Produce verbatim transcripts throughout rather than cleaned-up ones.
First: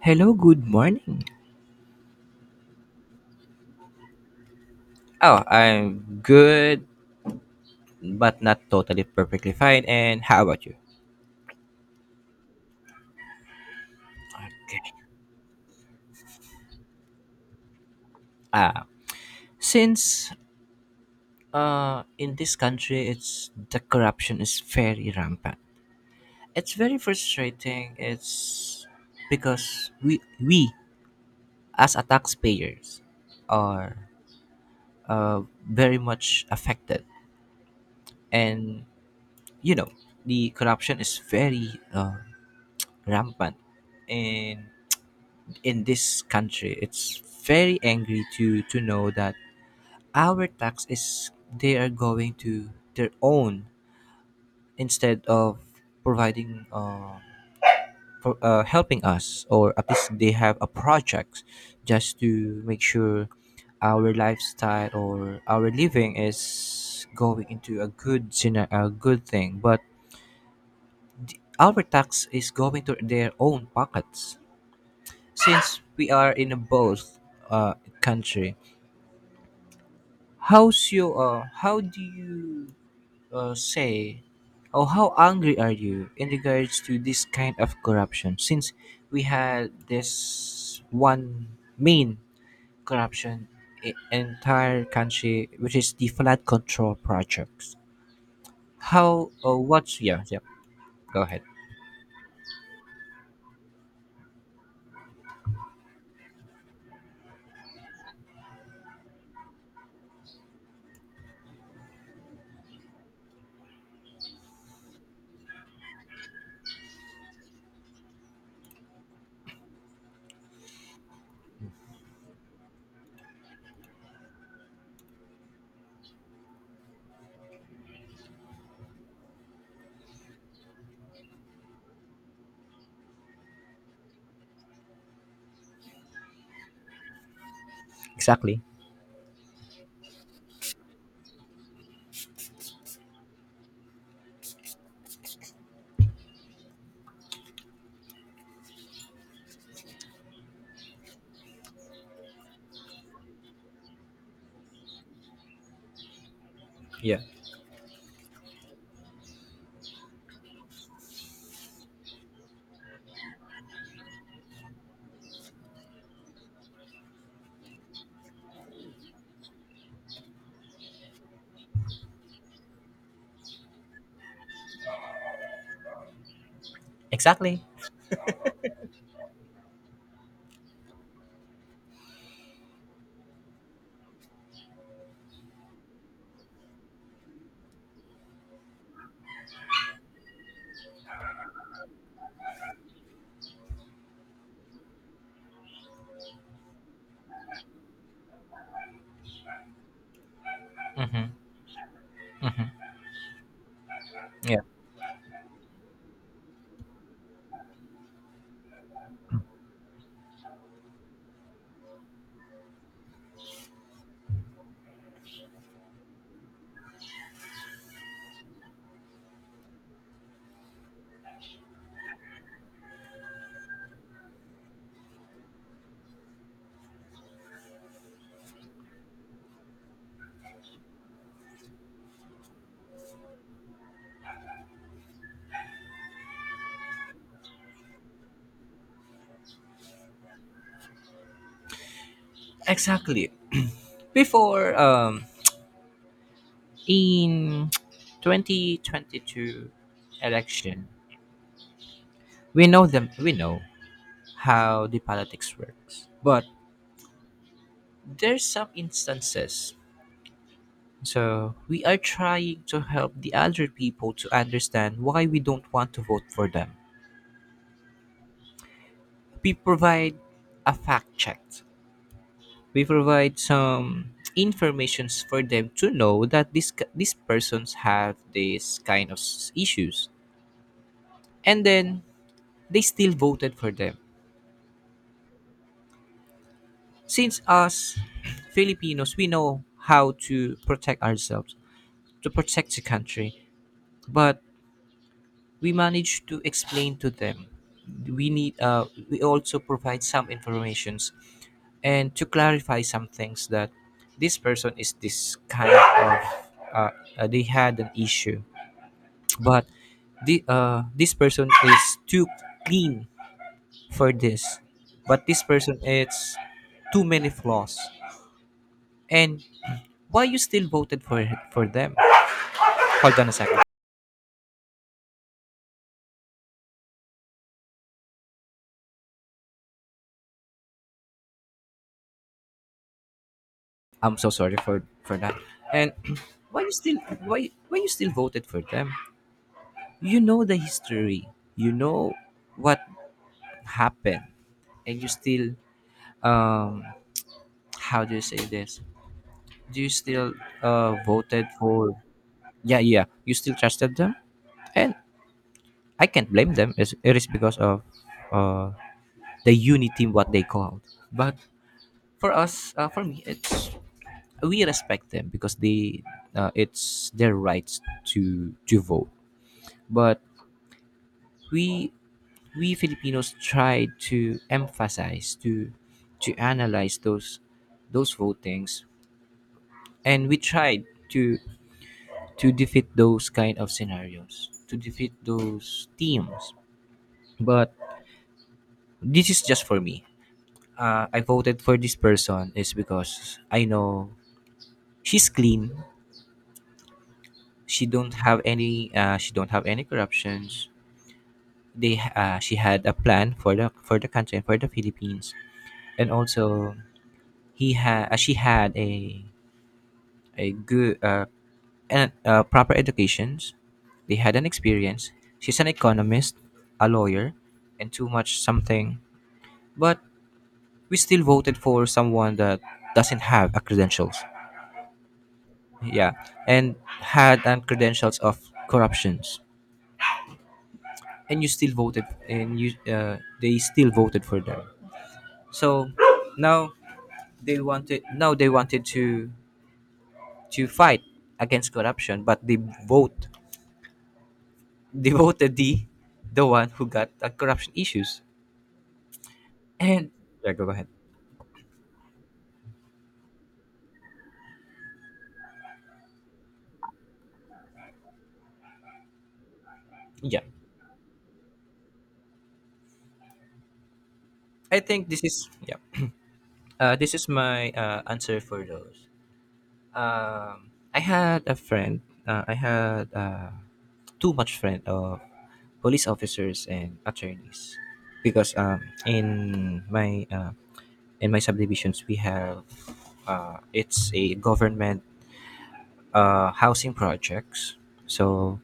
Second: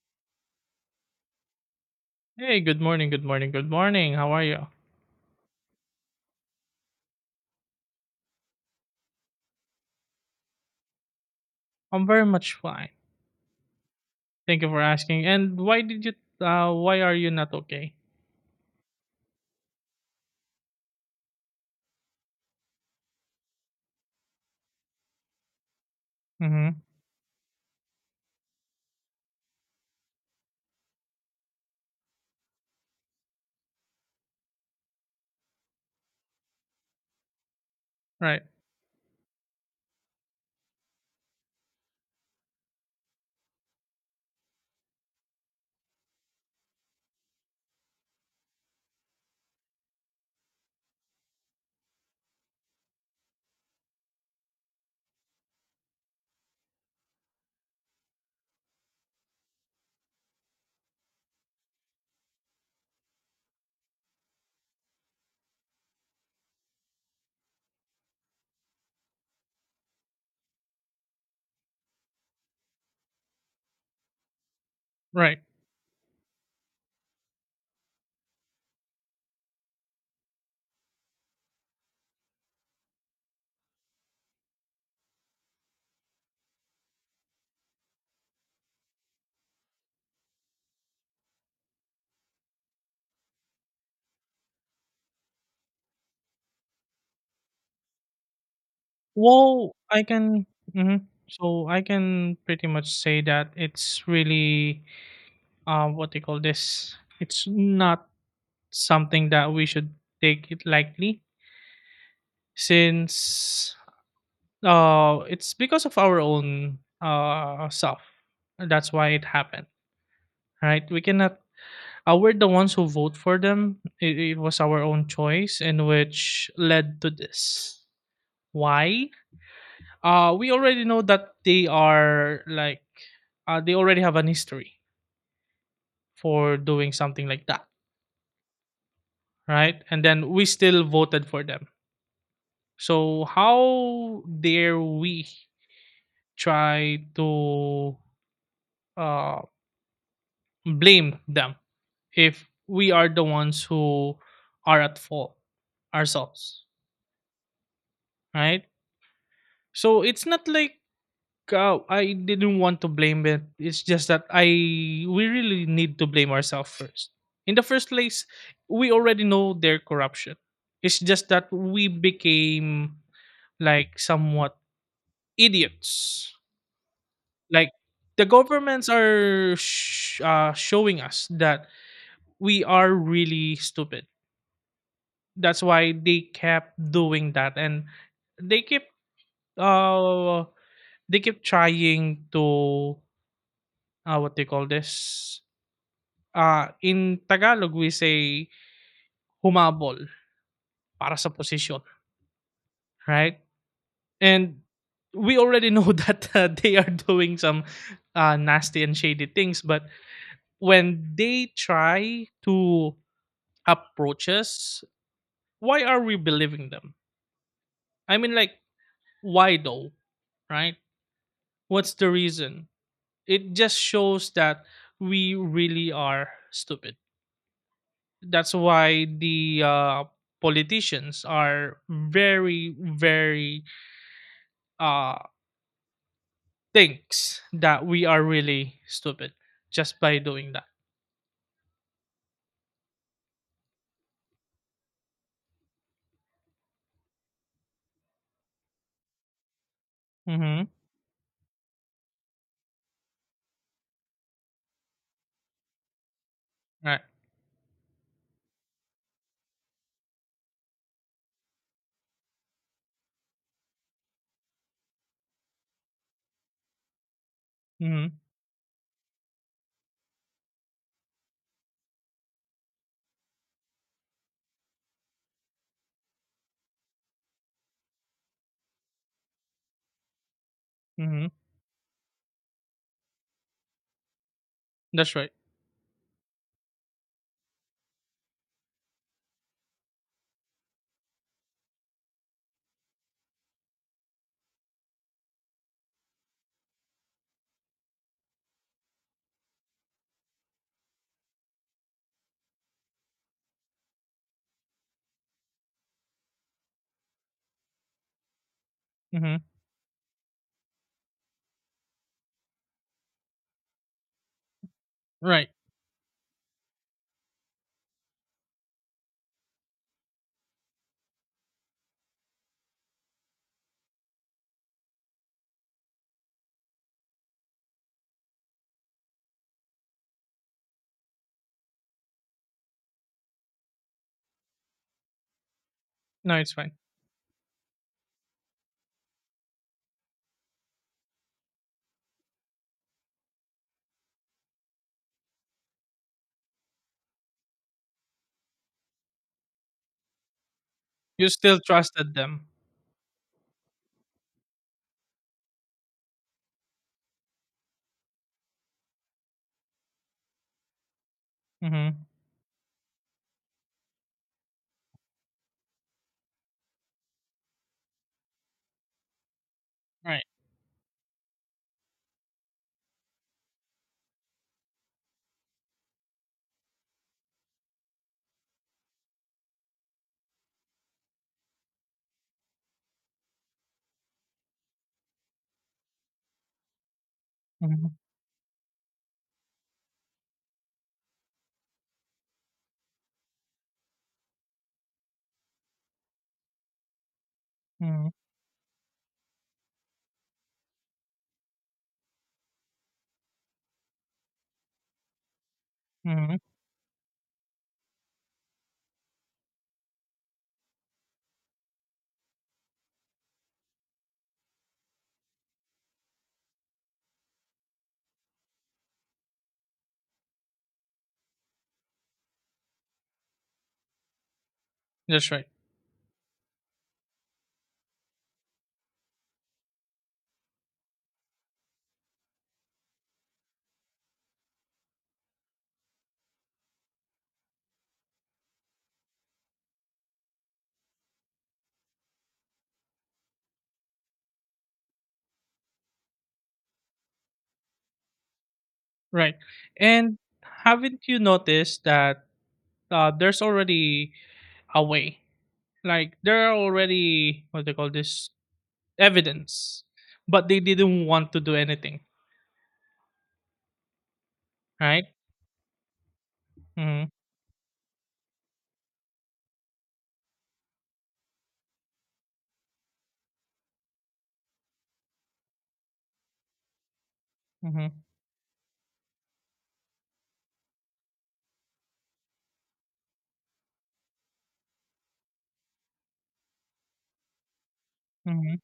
Hello, good morning. Hey, good morning, good morning, good morning. How are you? Oh, I'm good, but not totally perfectly fine. And how about you? I'm very much fine. Thank you for asking. And why did you uh why are you not okay? Uh, since uh, in this country, it's the corruption is very rampant. It's Hmm. very frustrating. It's because we we as a taxpayers are uh, very much affected, Right. and you know the corruption is very uh, rampant in in this country. It's very angry to to know that our tax is they are going to their own instead of providing uh, for, uh, helping us or at least they have a project just to make sure our lifestyle or our living is going into a good scena- a good thing, but our tax is going to their own pockets Right. since we are in a both uh, country. How's you? Uh, how do you uh, say, or how angry are you in regards to this kind of corruption? Since we had this one main corruption in entire country, which is the flood control projects. How? Uh, Well, what's I yeah? Yeah. can hmm Go ahead. so I can pretty much say that it's really uh what they call this. It's not something that we should take it lightly since uh it's because of our own uh self. That's why it happened. Right? We cannot uh, we're the ones who vote for them. It, it was our own choice, and which led to this. Why? Uh, we already know that they are like, uh, they already have an history for doing something like that, Exactly. right? And then we still voted for them. So how dare we try to uh, blame them if we are the ones who are at fault ourselves, Yeah. right? So it's not like Go. I didn't want to blame it. It's just that I we really need to blame ourselves first. In the first place, we already know their corruption. It's just that we became like somewhat idiots. Exactly. Like the governments are sh- uh, showing us that we are really stupid. That's why they kept doing that, and they keep uh they keep trying to uh what they call this, uh, in Tagalog we say humabol para Mm-hmm. sa posisyon, Mm-hmm. right? Yeah. And we already know that uh, they are doing some uh, nasty and shady things, but when they try to approach us, why are we believing them? I mean, like, why though, right? What's the reason? It just shows that we really are stupid. That's why the uh, politicians are very very uh thinks that we are really stupid just by doing that. Exactly. Before um in twenty twenty-two Mm-hmm. election, we know them, we know how the politics works, but Right. there's some instances, so we are trying to help the other people to understand why we don't want to vote for them. Mm-hmm. We provide a fact check, we provide some informations for them to know that this these persons have this kind of s- issues, Mm-hmm. and then they still voted for them That's right. since us filipinos we know how to protect ourselves, to protect the country. But we managed to explain to them. We need. Uh, we also provide some informations and to clarify some things, that this person is this kind of. Uh, uh, they had an issue, Mm-hmm. but the uh, this person is too clean for this, but this Right. person it's too many flaws. And why you still voted for for them? Hold on a second. I'm so sorry for for that. And No, it's why you fine. still why why you still voted for them? You know the history. You know what happened, and you still um how do you say this? Do you still uh You voted still for? trusted them. Yeah, yeah. You still trusted them, and I can't blame them. It's, it is because of uh the unity what they called. But Mm-hmm. for us, uh, for me, it's we respect them because they uh, it's their rights to to vote, but Right. we we Filipinos tried to emphasize to to analyze those those votings, and we tried to to defeat those kind of scenarios, to defeat those teams, but Mm-hmm. this is just for me. Uh, I voted for this person is because I know she's clean, she Mm-hmm. don't have any uh, she don't have any corruptions. They uh, she had a plan for the for the country and for the philippines, and Mm-hmm. also He had uh, she had a a good uh, and uh, proper educations. They had an experience. She's an economist, a lawyer, and too much something. But we still voted for someone that doesn't have a credentials. That's right. Yeah, and had an credentials of corruptions. And you still voted, and you uh, they still voted for them. So now they wanted now they wanted to to fight against corruption, but they vote Devoted the, the one who got the corruption issues. Right. And And yeah, go ahead. haven't you noticed that uh, there's already a way? Like there are already what they call this evidence, Yeah, but they didn't want to do anything. I Right. think this is yeah. Uh, Mm-hmm. this is my uh, answer for those. Um, I had a friend. Uh, I had uh, too much friend of police officers and attorneys Mm-hmm. because um, in my uh, in my subdivisions we have uh, it's a government uh, housing projects, Mm-hmm. so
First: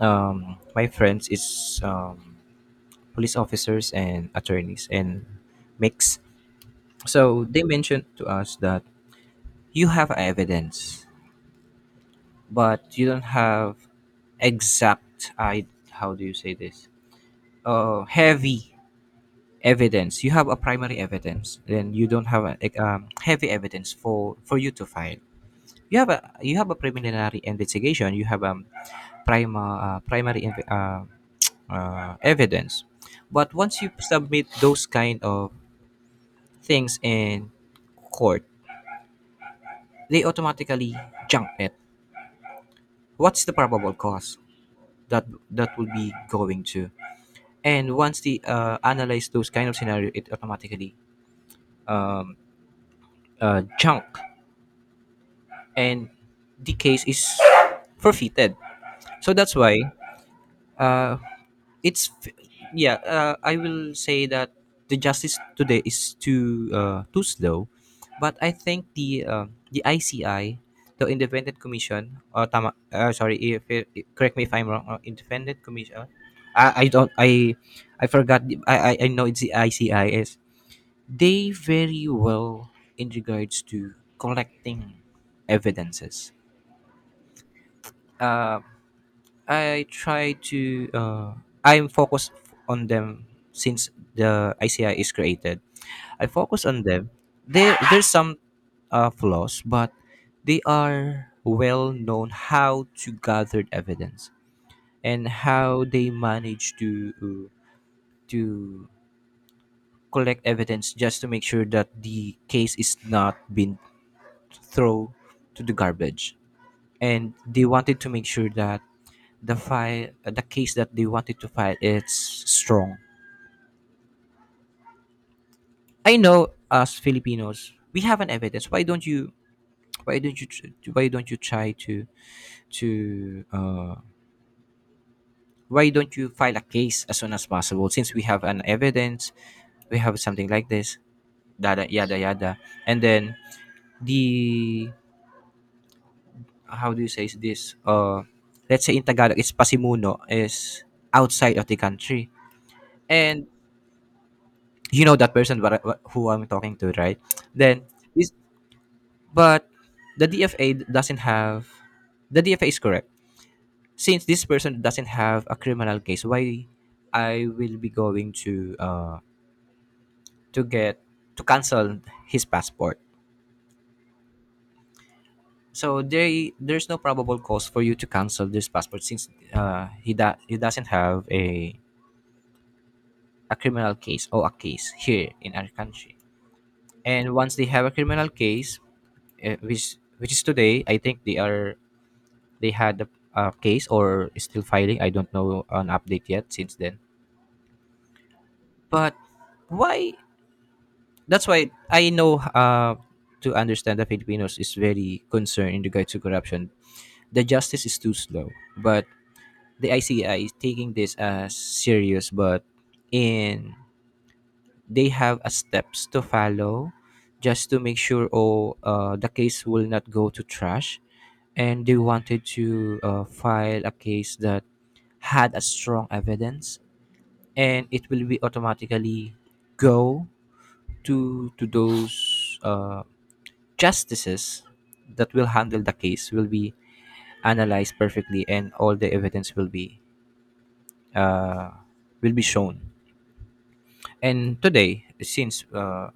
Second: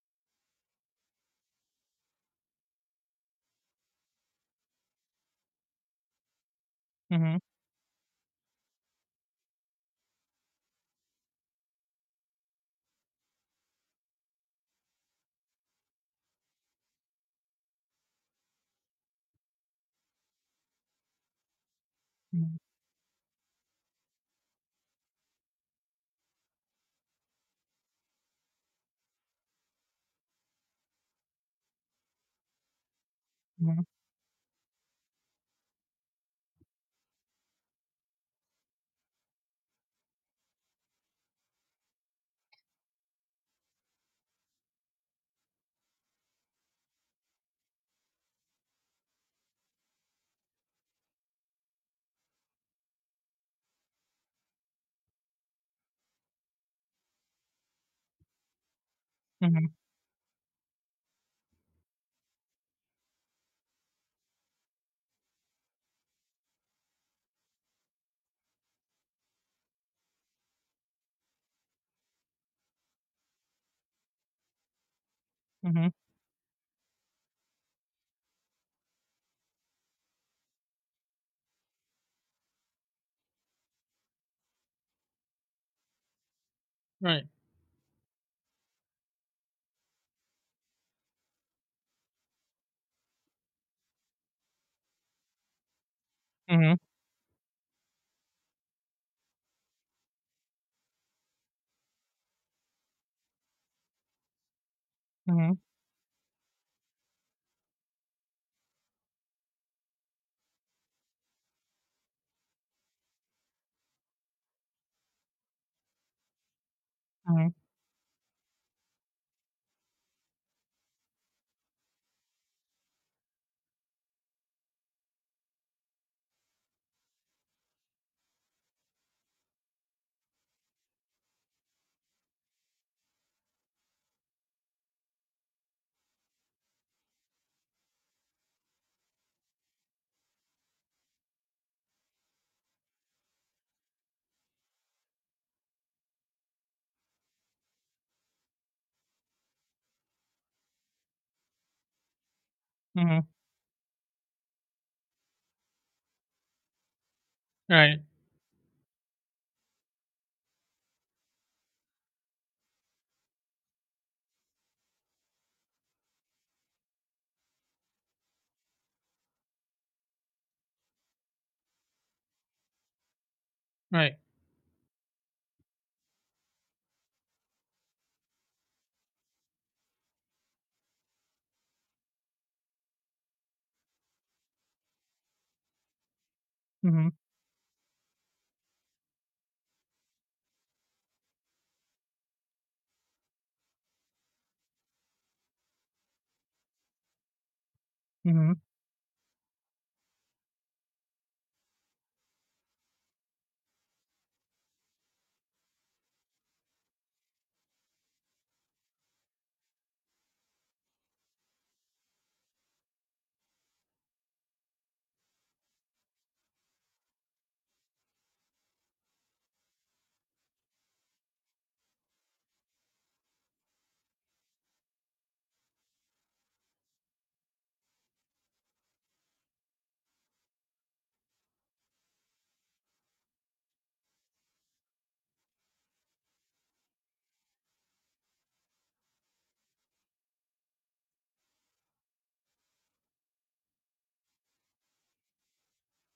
um, my friends is um, police officers and attorneys and mix. Mm-hmm. So they mentioned to us that you have evidence, but you don't have exact. I how do you say this? Uh, heavy evidence. You have a primary evidence, then you don't have a, Mm-hmm. like, um, heavy evidence for for you to file. You have a you have a preliminary investigation. You have um prima uh, primary inve- uh, uh, evidence. But once Mhm, you submit those kind of things in court, they automatically junk it. What's the probable cause that that will be going to? And once they uh, analyze those kind of scenario, it automatically um, uh, junk, and the case is forfeited. So that's mhm, why uh, it's f- yeah, uh, I will say that the justice today is too uh, too slow, but I think the uh, the ici, the independent commission uh, tama, uh sorry if it, correct me if I'm wrong, uh, independent mhm, commission, I, I don't I I forgot the, I, I i know it's the icis, they very well in regards to collecting evidences. right. Uh, I try to uh, I'm focused on them since the I C I is created. I focus Mhm, on them. There there's some uh, flaws, but they are well known how to gather evidence and mhm, how they manage to uh, to collect evidence just to make sure that the case is not been thrown to the garbage. And mhm, they wanted to make sure that the file the case that they wanted to file it's strong. I know as filipinos we have an evidence. Why don't you why don't you tr- why don't you try to to uh why don't you file a case as soon as possible, since we have an evidence, we have something like this, yada yada yada, and then the how do you say is this uh let's say in tagalog it's pasimuno is outside of the country, mhm, and you know that person what I- who I'm talking to right then right, this. But the D F A doesn't have, the D F A is correct. Since this person doesn't have a criminal case, why I will be going to uh to get to cancel his passport. right. So there there's no probable cause for you to cancel this passport since uh he da- he doesn't have a a criminal case or a case here in our country. Mhm, And once they have a criminal case, uh, which which is today, I think they are, they had a, a case or is still filing. I don't know an update yet since then. mhm, But why? That's why I know uh, to understand that Filipinos is very concerned in regards to corruption. The justice is too slow, but the I C I is taking this as serious. But in they have a steps to follow just to make sure oh uh, the case will not go to trash, and they wanted to uh, file a case that had a strong evidence, and it will be automatically go to to those uh, justices that will handle the case, will be analyzed perfectly, and all the evidence will be uh, will be shown. And today since uh,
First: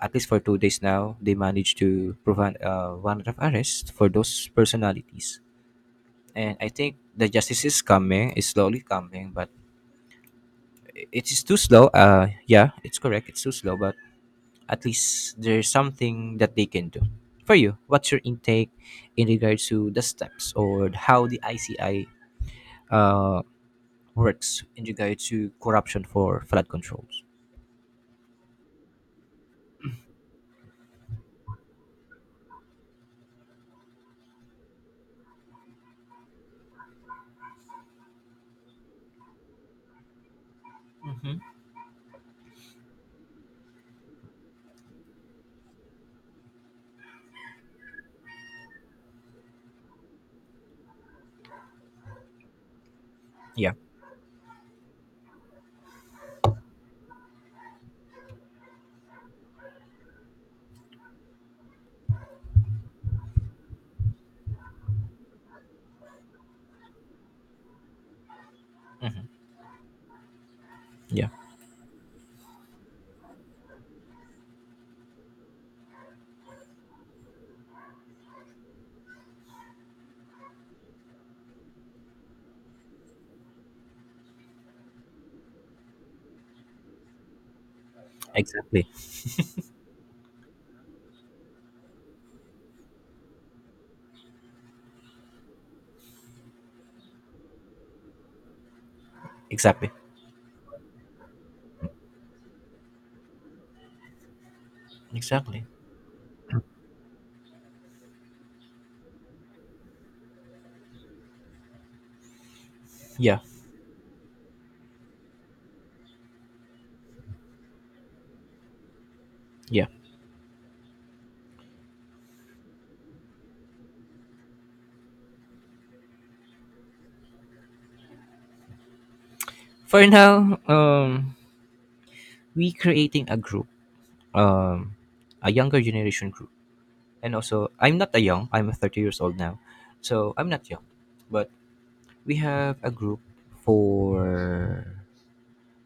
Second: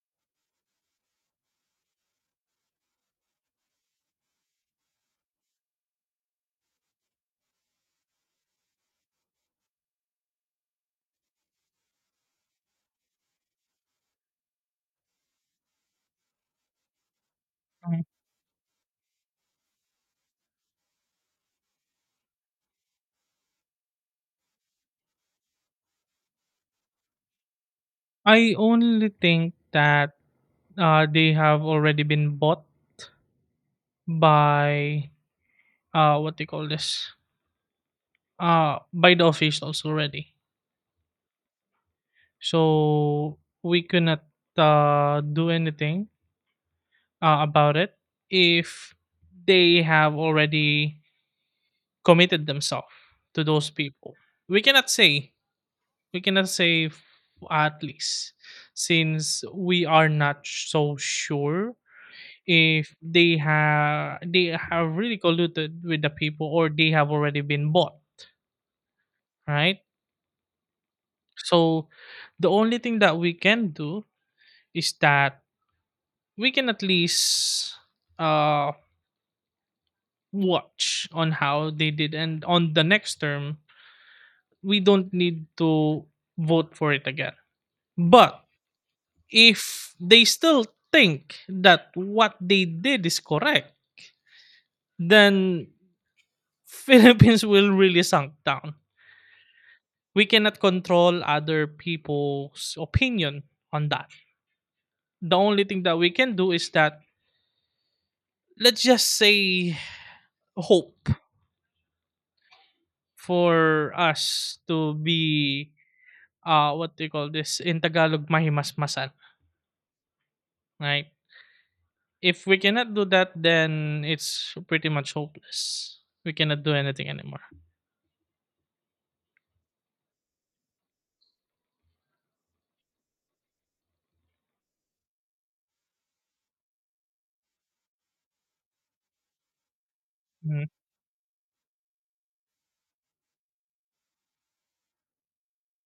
at least for two days now, they managed to prevent uh, warrant of arrest for those personalities, and I think the justice is coming, is slowly coming, but it is too slow uh yeah it's correct it's too slow, but at least there's something that they can do. For you, mhm. what's your intake in regards to the steps or how the I C I uh, works in regards to corruption for flood controls? I only think that uh, they have already been bought by uh, what they call this, uh, by the officials already. Mm-hmm. So we cannot uh, do anything uh, about it if they have already committed themselves to those Yeah, people. We cannot say we cannot say f- at least, since we are not so sure if they have they have really colluded with the people or they have already been bought, hmm right? yeah, So the only thing that we can do is that we can at least uh watch on how they did, and on the next term we don't need to vote for it again. But exactly, if they still think that what they did is correct, then Philippines will really sunk down. exactly, We cannot control other people's opinion on that. The exactly. only thing that we can do is that let's just say hope Yeah, for us to be, uh what do you call this in Tagalog, mahimasmasan, yeah. right? If we cannot do that, then it's pretty much hopeless. We cannot do anything anymore. For now, um, we creating a group, um, a younger generation group, and also I'm not a young. I'm thirty years old now, so I'm Mhm, not young, but we have a group for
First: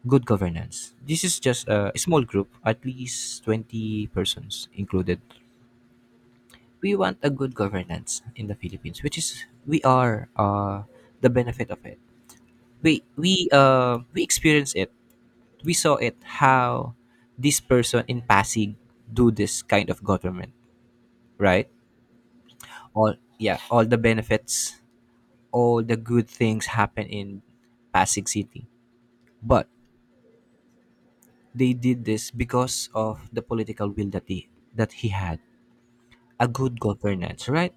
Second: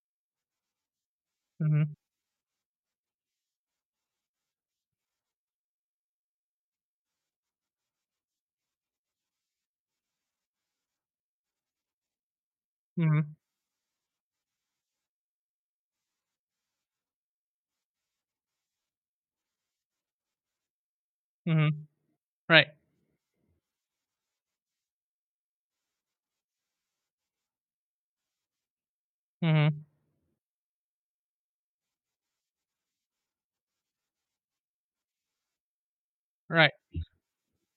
good governance. This is just a mhm. small group, at least twenty persons included. We want a good governance in the Philippines, which is we are uh, the benefit of it. We Mhm, we uh, we experience it. We saw it how this person in Pasig do this kind of government, right? mhm. Right, All yeah, all the benefits, all the good things happen in Pasig City. But mhm. They did this because of the political will that he that he had, a Right, good governance, right?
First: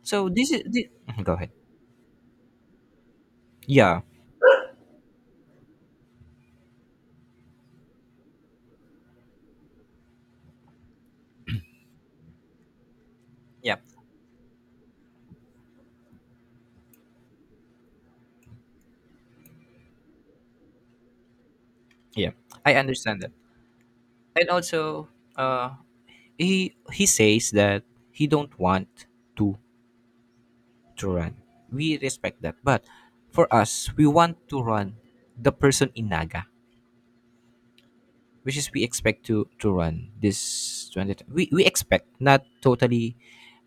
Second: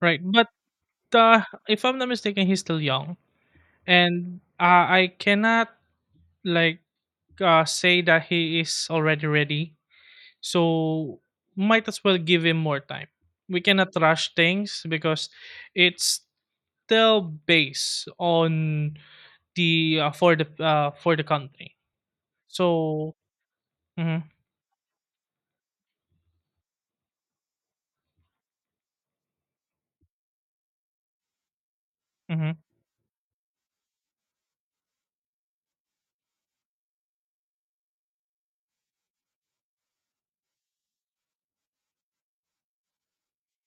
right. So But, this is the, go uh, ahead. if I'm not mistaken, he's still young, Yeah, and, uh, I cannot, like, uh, say that he is already ready, so might as well give him more time. We yeah, cannot rush things, because it's still based on the, uh, for the, uh, for the country. yeah. I So understand that, mhm, and also, uh, he he says that he don't want to to run. We respect mhm, that, but for us, we want to run the person in Naga, which is we expect to to run this twenty. We we expect not totally,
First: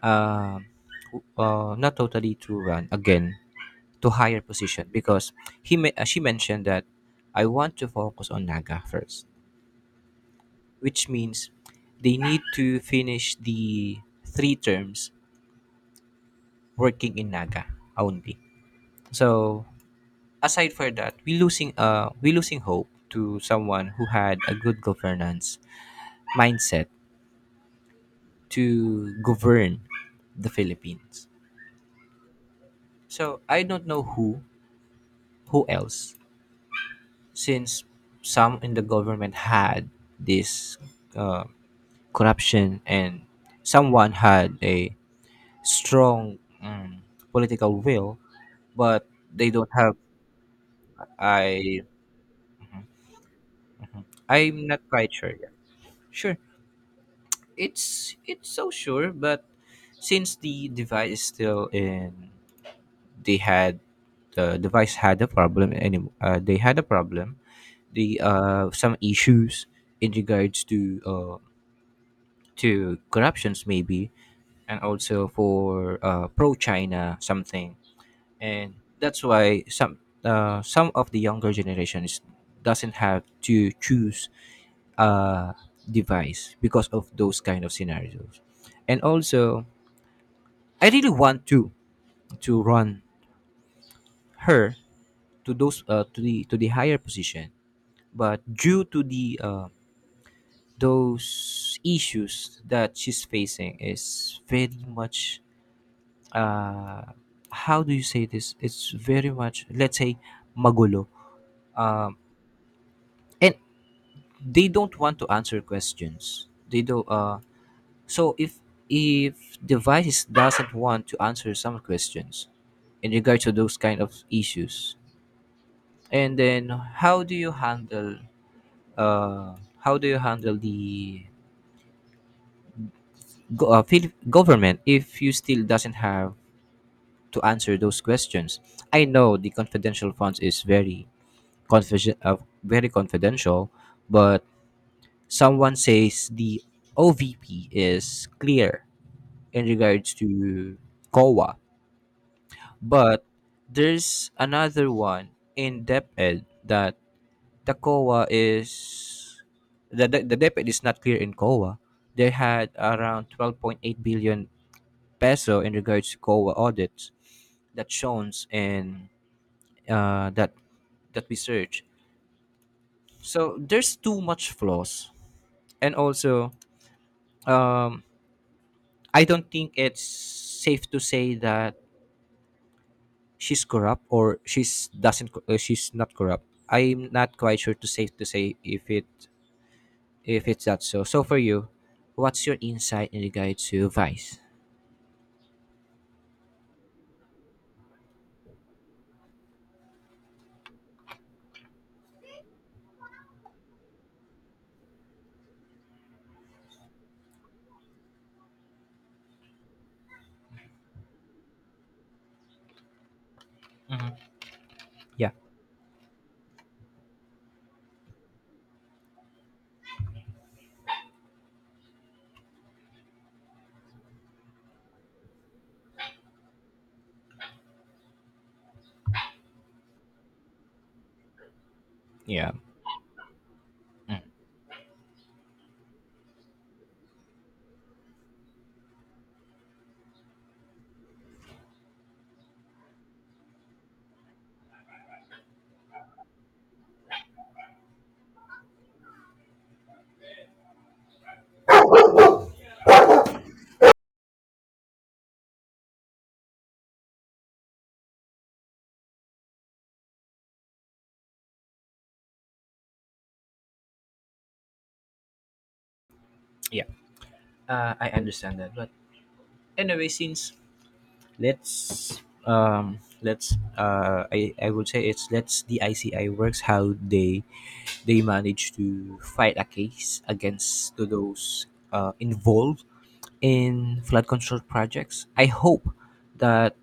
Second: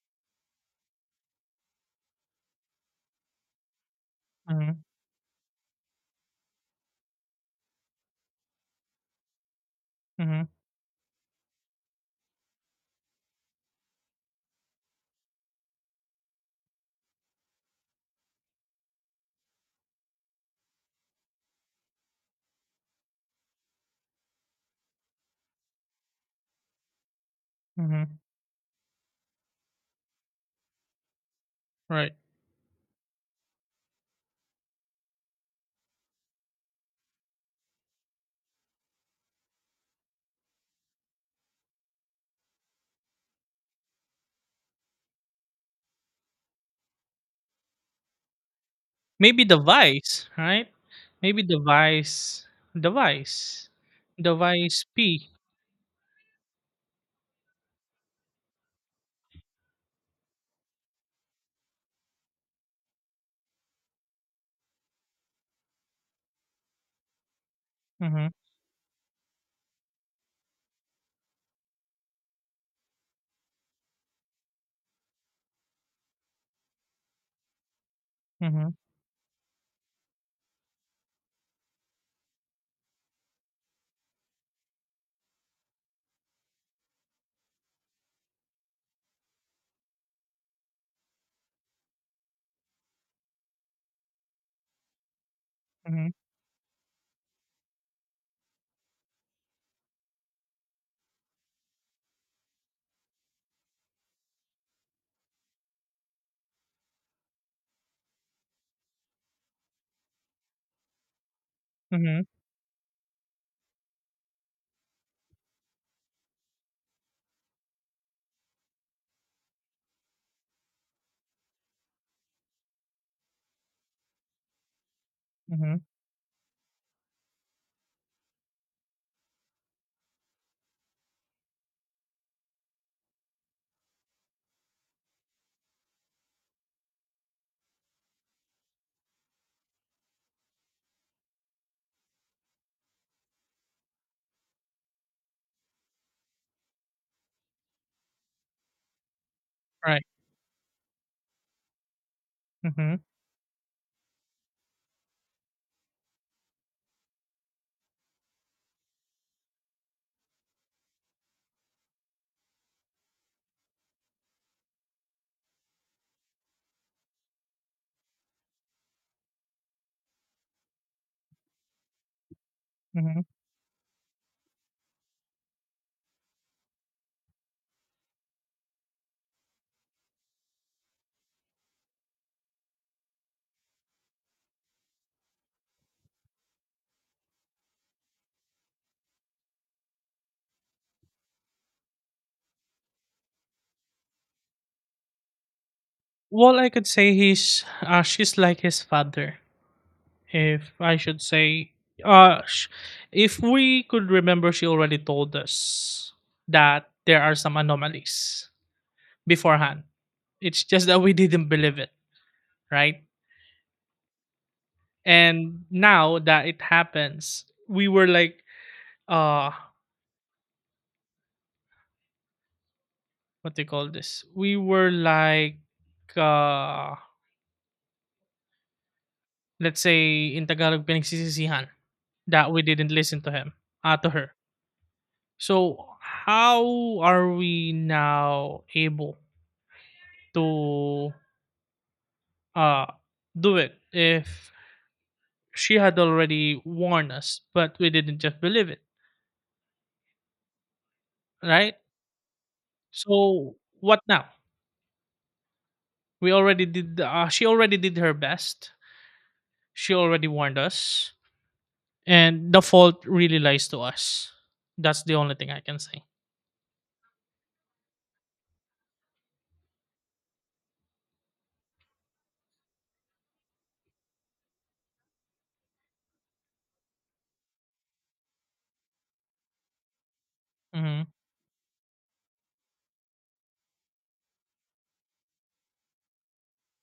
uh, uh, not totally to run again to higher mhm, position because he me- uh, she mentioned that I want to focus on Naga first, mhm, which means they need to finish the three terms working in Naga only. So aside for that, we losing uh we losing hope to someone who had a good governance mindset mhm. to govern the Philippines. Right. So I don't know who who else since some in the government had this uh, corruption, and someone had a strong um, political will, but Maybe they the don't have Vice, right? Maybe the i Vice, the Vice, the I'm not Vice quite P. sure yet, sure it's it's so sure. But since the device is still in, they had the device had a problem any uh, they had a problem, the Mhm, uh some issues in regards to uh to corruptions maybe, and also for uh pro China something. mhm, And that's why some uh, some of the younger generations doesn't have to choose a device because of those kind of scenarios. And also, I really want to to run her to those uh, mhm, to the to the higher position, but due to the uh, those issues that she's facing is very much, uh how do you say this, it's very much, let's say, magulo. um mhm, and they don't want to answer questions, they do uh so if if devices doesn't want to answer some questions in regard to those kind of issues, mhm. and then how do you handle uh how do you handle the go- uh, Philip government if you still doesn't have to answer those questions? I know the confidential funds is very confidential uh, very confidential, but someone says the ovp is clear in Right. regards to C O A. Mhm, But there's another one in DepEd that the C O A is the, the, the DepEd is not clear in C O A. They had around twelve point eight billion peso in regards to C O A audits that shows in uh, that that research. mhm. So there's too much flaws, and also, um, I don't think it's safe to say that she's corrupt or she's doesn't co- uh, she's not corrupt. I'm not quite sure to say to say if it if it's that so. So for you, what's your insight in regard to vice? Well, I could say he's, uh, she's like his father. If I should say, uh, sh- if we could remember, she already told us that there are some anomalies beforehand. It's just that we didn't believe it, right? Yeah, And now that it happens, we were like, uh what they call this, we were like uh let's say in Tagalog, pinagsisisihan, that yeah, we didn't listen to him, uh, to her. So how are we now able to uh do it if she had already warned us, but we didn't just believe it, right? So what now? We already did uh, She already did her best, she already warned us, and the fault really lies to us. That's the only thing I can say. yeah. uh, I understand that, but anyway, since, let's um let's uh I, I would say it's let's the I C I works how they they manage to fight a case against to Hmm. those uh, involved in flood control projects. I hope that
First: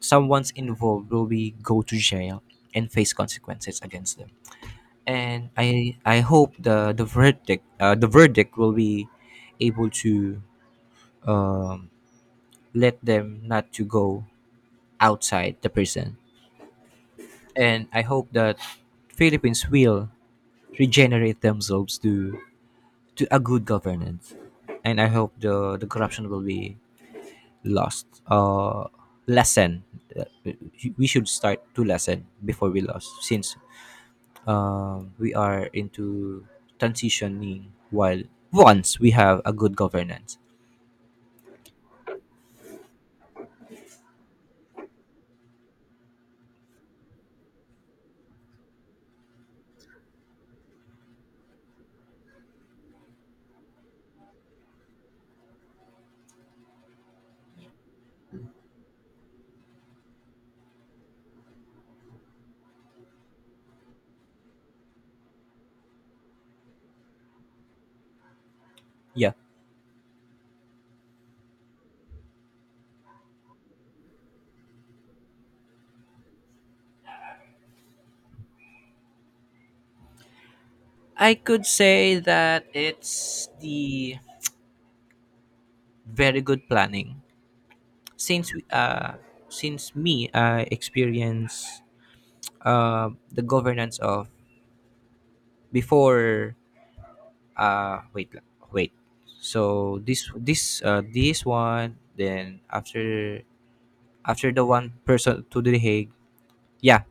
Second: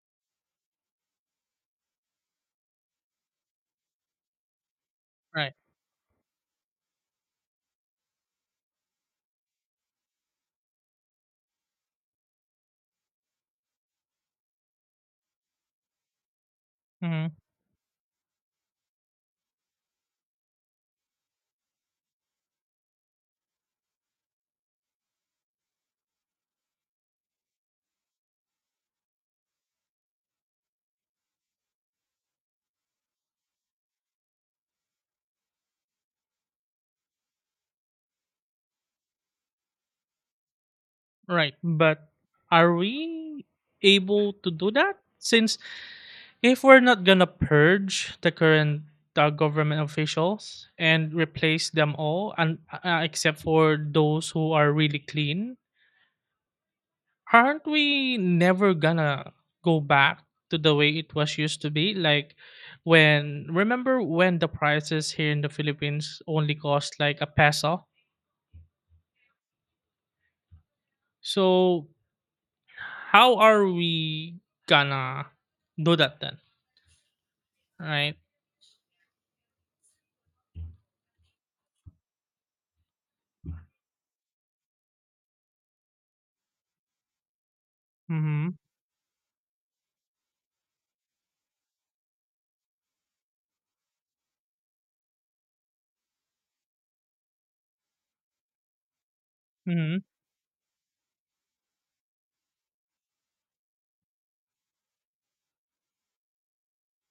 someone's involved will be go to jail and face consequences against them. And Right. I I hope the the verdict uh, the verdict will be able to, um, let them not to go outside the prison. Hmm. And I hope that Philippines will regenerate themselves to to a good governance, and I hope the the corruption will be lost, uh, lessen. Uh, We should start to lessen before we lost, since, um, we are into transitioning while once we have a good governance. Right. But are we able to do that? Since if we're not gonna purge the current uh, government officials and replace them all, and uh, except for those who are really clean, aren't we never gonna go back to the way it was used to be, like when, remember when the prices here in the Philippines only cost like a peso? Yeah, So how are we gonna do that then, right? I could say that it's the very good planning, since Mm-hmm. we, uh, since me I experience uh, the governance of before. uh wait la- Wait, so Mm-hmm. this this uh, this one, then after after the one person to the Hague. Yeah.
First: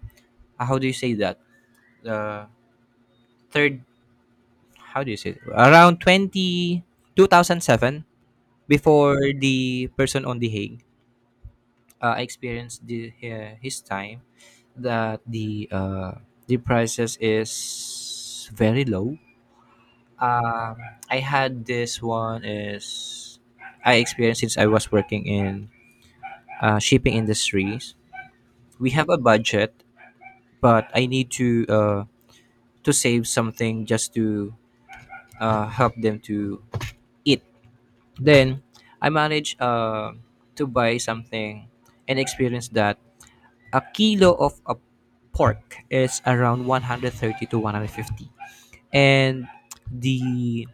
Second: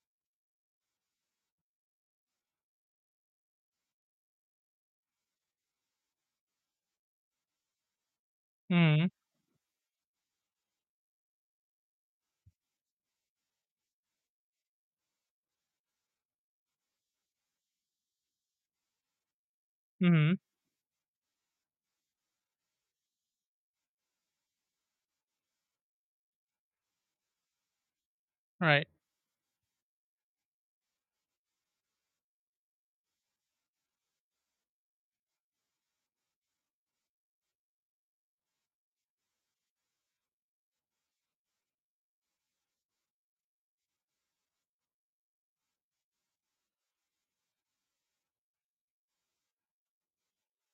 uh, How do you say that, the third, how do you say it? Around twenty two thousand seven, Mm-hmm. before the person on the Hague. uh, I experienced the uh, his time, that the uh, the prices is very low. Mm-hmm. Um, I had this one is I experienced since I was working in uh, shipping industries. Right. We have a budget, but I need to uh, to save something just to uh, help them to eat. Then I managed uh, to buy something and experience that a kilo of a pork is around one hundred thirty to one hundred fifty, and the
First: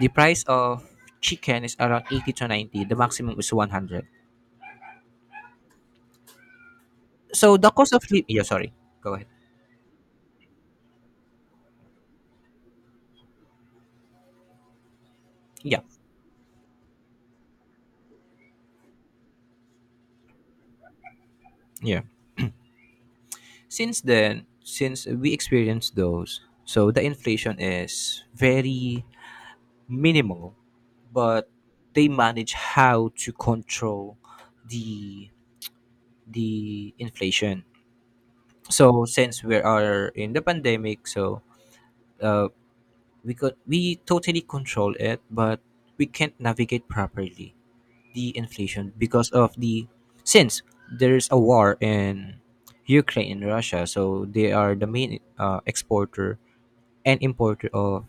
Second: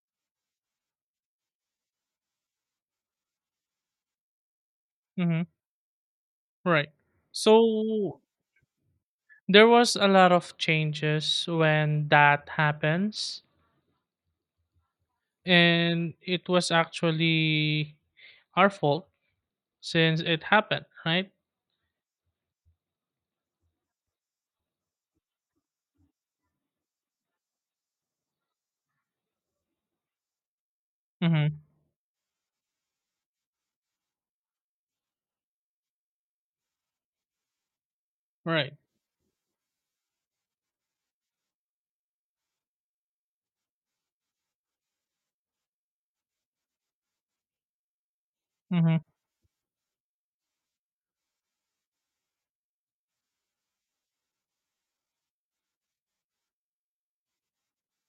the price of chicken is around eighty to ninety, the maximum is one hundred. Mm-hmm. Right. So the cost of So living, yeah, sorry, go ahead. there was a lot of changes when that happens, Yeah. and it was actually our fault. Since it happened, right? Yeah, since then, since we experienced those, so the inflation is very minimal, but Mhm. they manage how to control the the inflation. Right. So since we are in the pandemic, so, uh, we could we totally control it, but we can't navigate properly the inflation Mhm. because of the, since there's a war in Ukraine and Russia, so they are the main uh, exporter and importer of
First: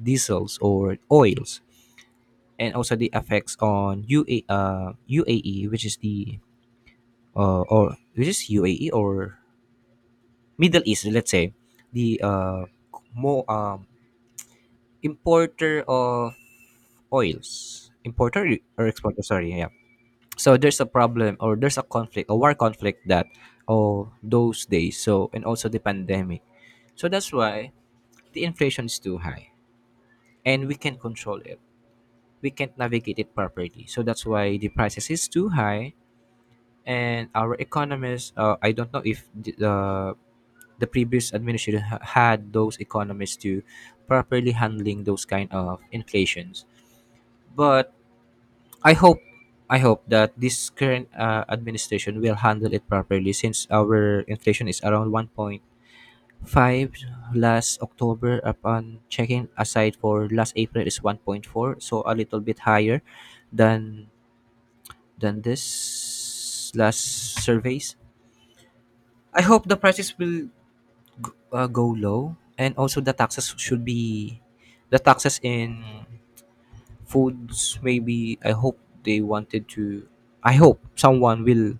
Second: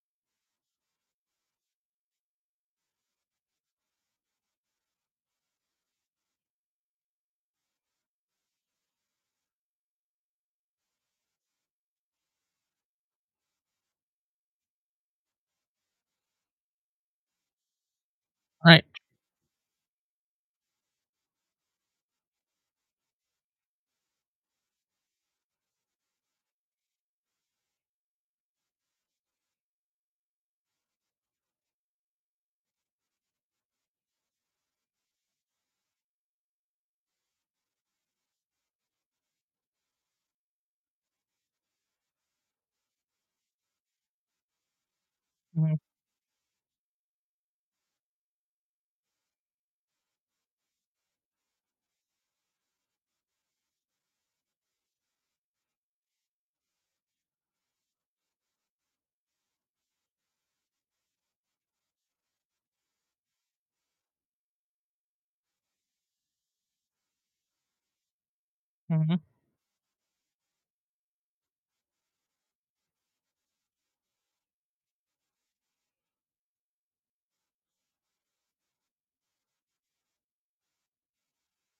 diesels or oils. And also the effects on U A, uh, U A E, which is the uh, or which is U A E or Middle East, let's say, the uh, more, um, importer of oils, importer Right. or exporter, sorry, yeah. So there's a problem, or there's a conflict, a war conflict, that oh those days, so, and also the pandemic. So that's why the inflation is too high and we can't control it, we can't navigate it properly, so that's why the prices is too high. And our economists, uh, I don't know if the uh, the previous administration ha- had those economists to properly handling those kind Mhm. of inflations. But I hope, I hope that this current uh, administration will handle it properly, since our inflation is around one point five last October upon checking, aside for last April is one point four, so a little bit higher than than this last surveys. Mhm. I hope the prices will g- uh, go low, and also the taxes should be, the taxes in foods maybe, I hope they wanted to, I hope someone will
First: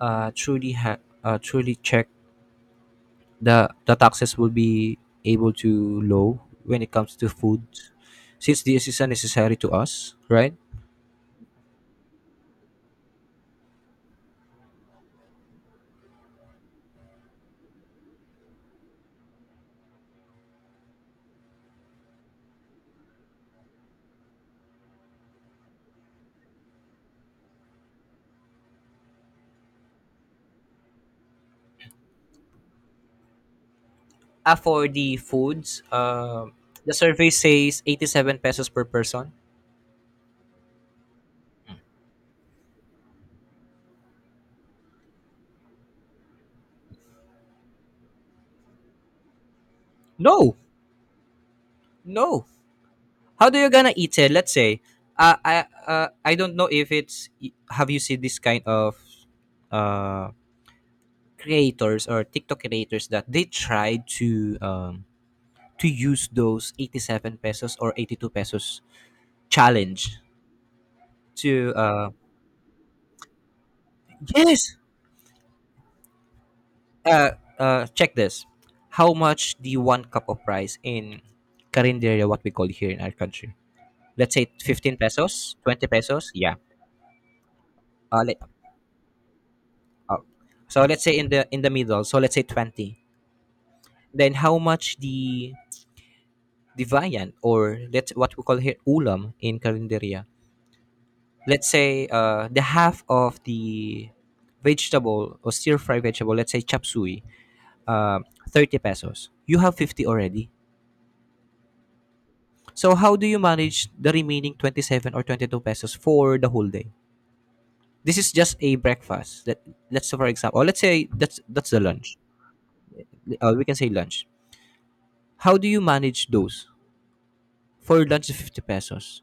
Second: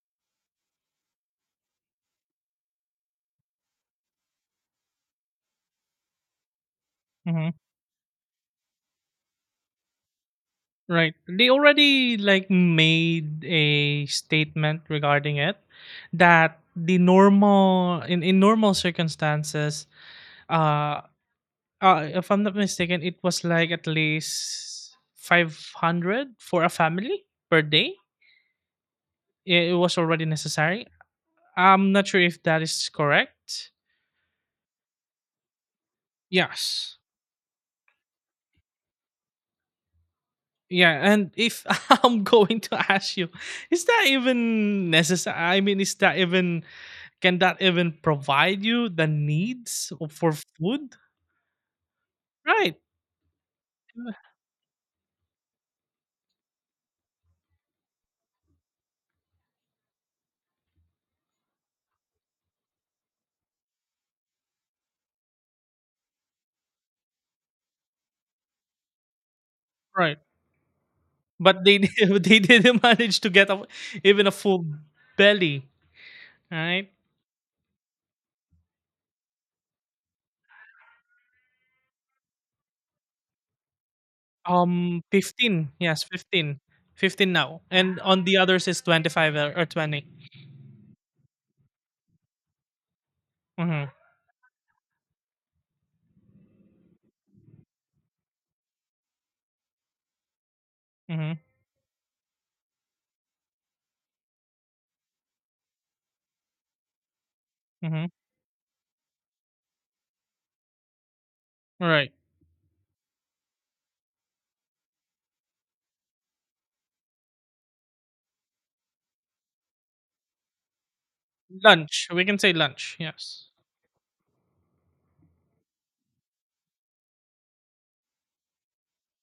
uh, truly ha- uh, truly check the the taxes will be able to low when it comes to Mhm. foods, since this is a necessary to us, right? Right. They already like made a statement regarding it that the normal, in, in normal circumstances, uh, uh if I'm not mistaken, it was like at least five hundred for a family per day. It, it was already necessary. I'm not sure if that is correct. Uh, for the foods. Uh, the Yes. survey says eighty-seven pesos per person. Yeah, and if I'm going to ask you, is that even necessary? I mean, is that even, can that even provide you the needs of- for No. food? No, Right, how do you gonna eat it? Let's say, uh, i uh, I don't know if it's, have you seen this kind of uh creators or TikTok creators that they try to um to use those eighty-seven pesos or eighty-two pesos challenge right. But to they uh they didn't manage to get a, even a full yes belly, right? uh uh check this, how much the one cup of rice in carinderia, what we call here in our country, let's say fifteen Um, pesos, Fifteen. twenty Yes, pesos, yeah. fifteen. Fifteen now, and uh, on the let, others is twenty-five or or twenty. uh, so let's say in the in the middle, so let's say twenty. Mm-hmm. Then how much the the viand, or let's what we call here ulam, in carinderia, Mm-hmm. let's say uh, the half of the vegetable or stir fry vegetable, let's say chop suey, Mm-hmm. uh, thirty pesos. You have fifty already. All right. So how do you manage the remaining twenty-seven or twenty-two pesos for the whole day? This is just a breakfast. Let, let's say, for example, or let's say that's that's the Lunch. lunch. We can say lunch. Yes. Uh, we can say lunch. How do you manage those? For lunch is fifty pesos.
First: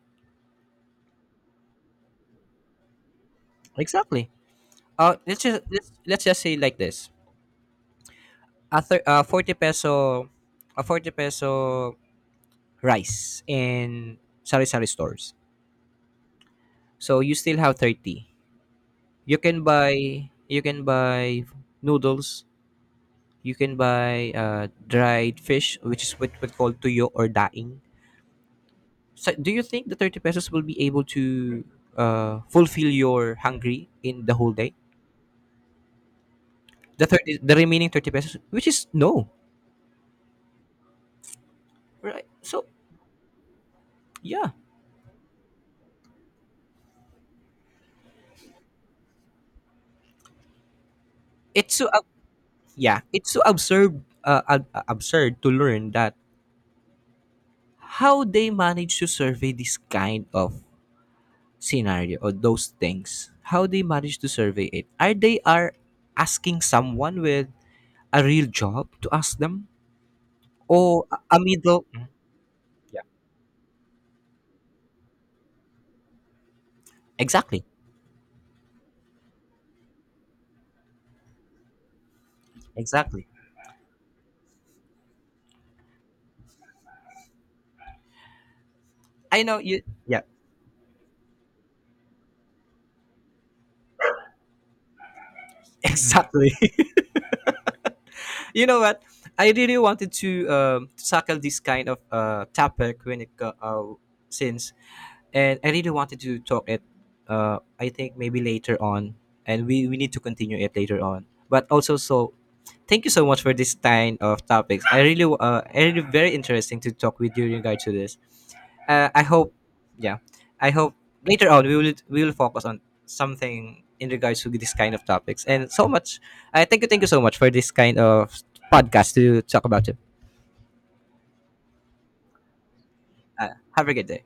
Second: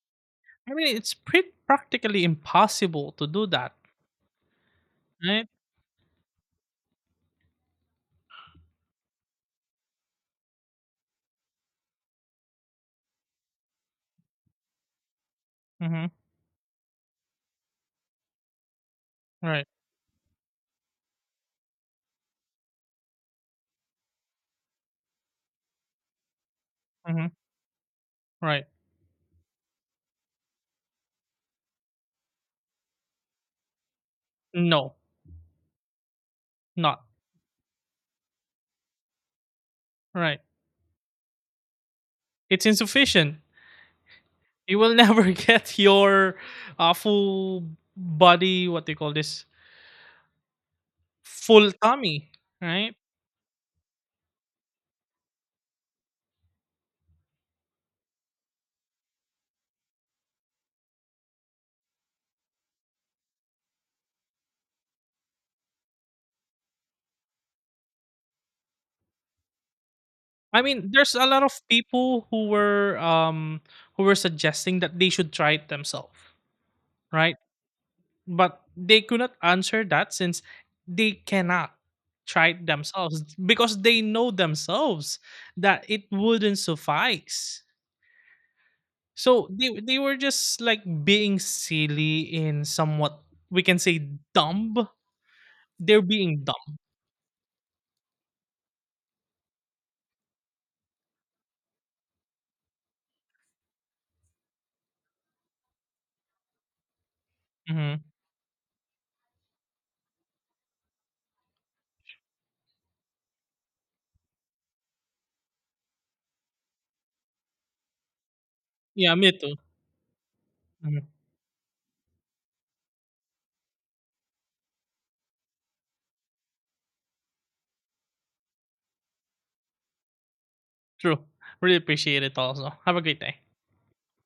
I mean, it's pretty practically impossible to do that, Exactly. Uh, let's right? just let's, let's just say like this. A thir- uh, forty peso, a forty peso rice in sari-sari stores. Mhm. So you still have thirty. You can Right. buy, you can buy noodles, you can buy uh, dried fish, which is what what called tuyo or Mhm. daing. Right. So do you think the thirty pesos will be able to uh, fulfill your hungry in the whole day? No, not. The thirty, the remaining thirty pesos, which is no. Right. Right. So It's insufficient. yeah, You will never get your uh, full body, what they call this, full it's so ab- tummy, right? yeah, it's so absurd, uh, ab- absurd to learn that how they manage to survey this kind of scenario or those things, how they manage to survey it. Are they are asking someone with a real job to ask them, I mean, or there's a a a lot of middle, people who were yeah, um who were suggesting that they should try it themselves, right? exactly. But they could not answer that since they cannot try it themselves, Exactly, because they know themselves that it wouldn't suffice. I So know they you, they were yeah, just like being silly in somewhat, we can say, dumb. They're being exactly. dumb. You know what? I really wanted to um, tackle this kind of uh, topic when it co- uh, since, and I really wanted to talk it. Uh, I Mhm. think maybe later on, and we we need to continue it later on. But also, so thank you so much for this kind of topics. I really uh, I really very interesting to talk with you in regard to this, uh, Yeah, I me hope, too. yeah, I hope Mhm. later on we will we will focus on something in regards to this kind of topics. And so much, I thank you, thank you so much for this kind of podcast to talk about it. True. Really appreciate it also. Have a great day. Uh, have a good day.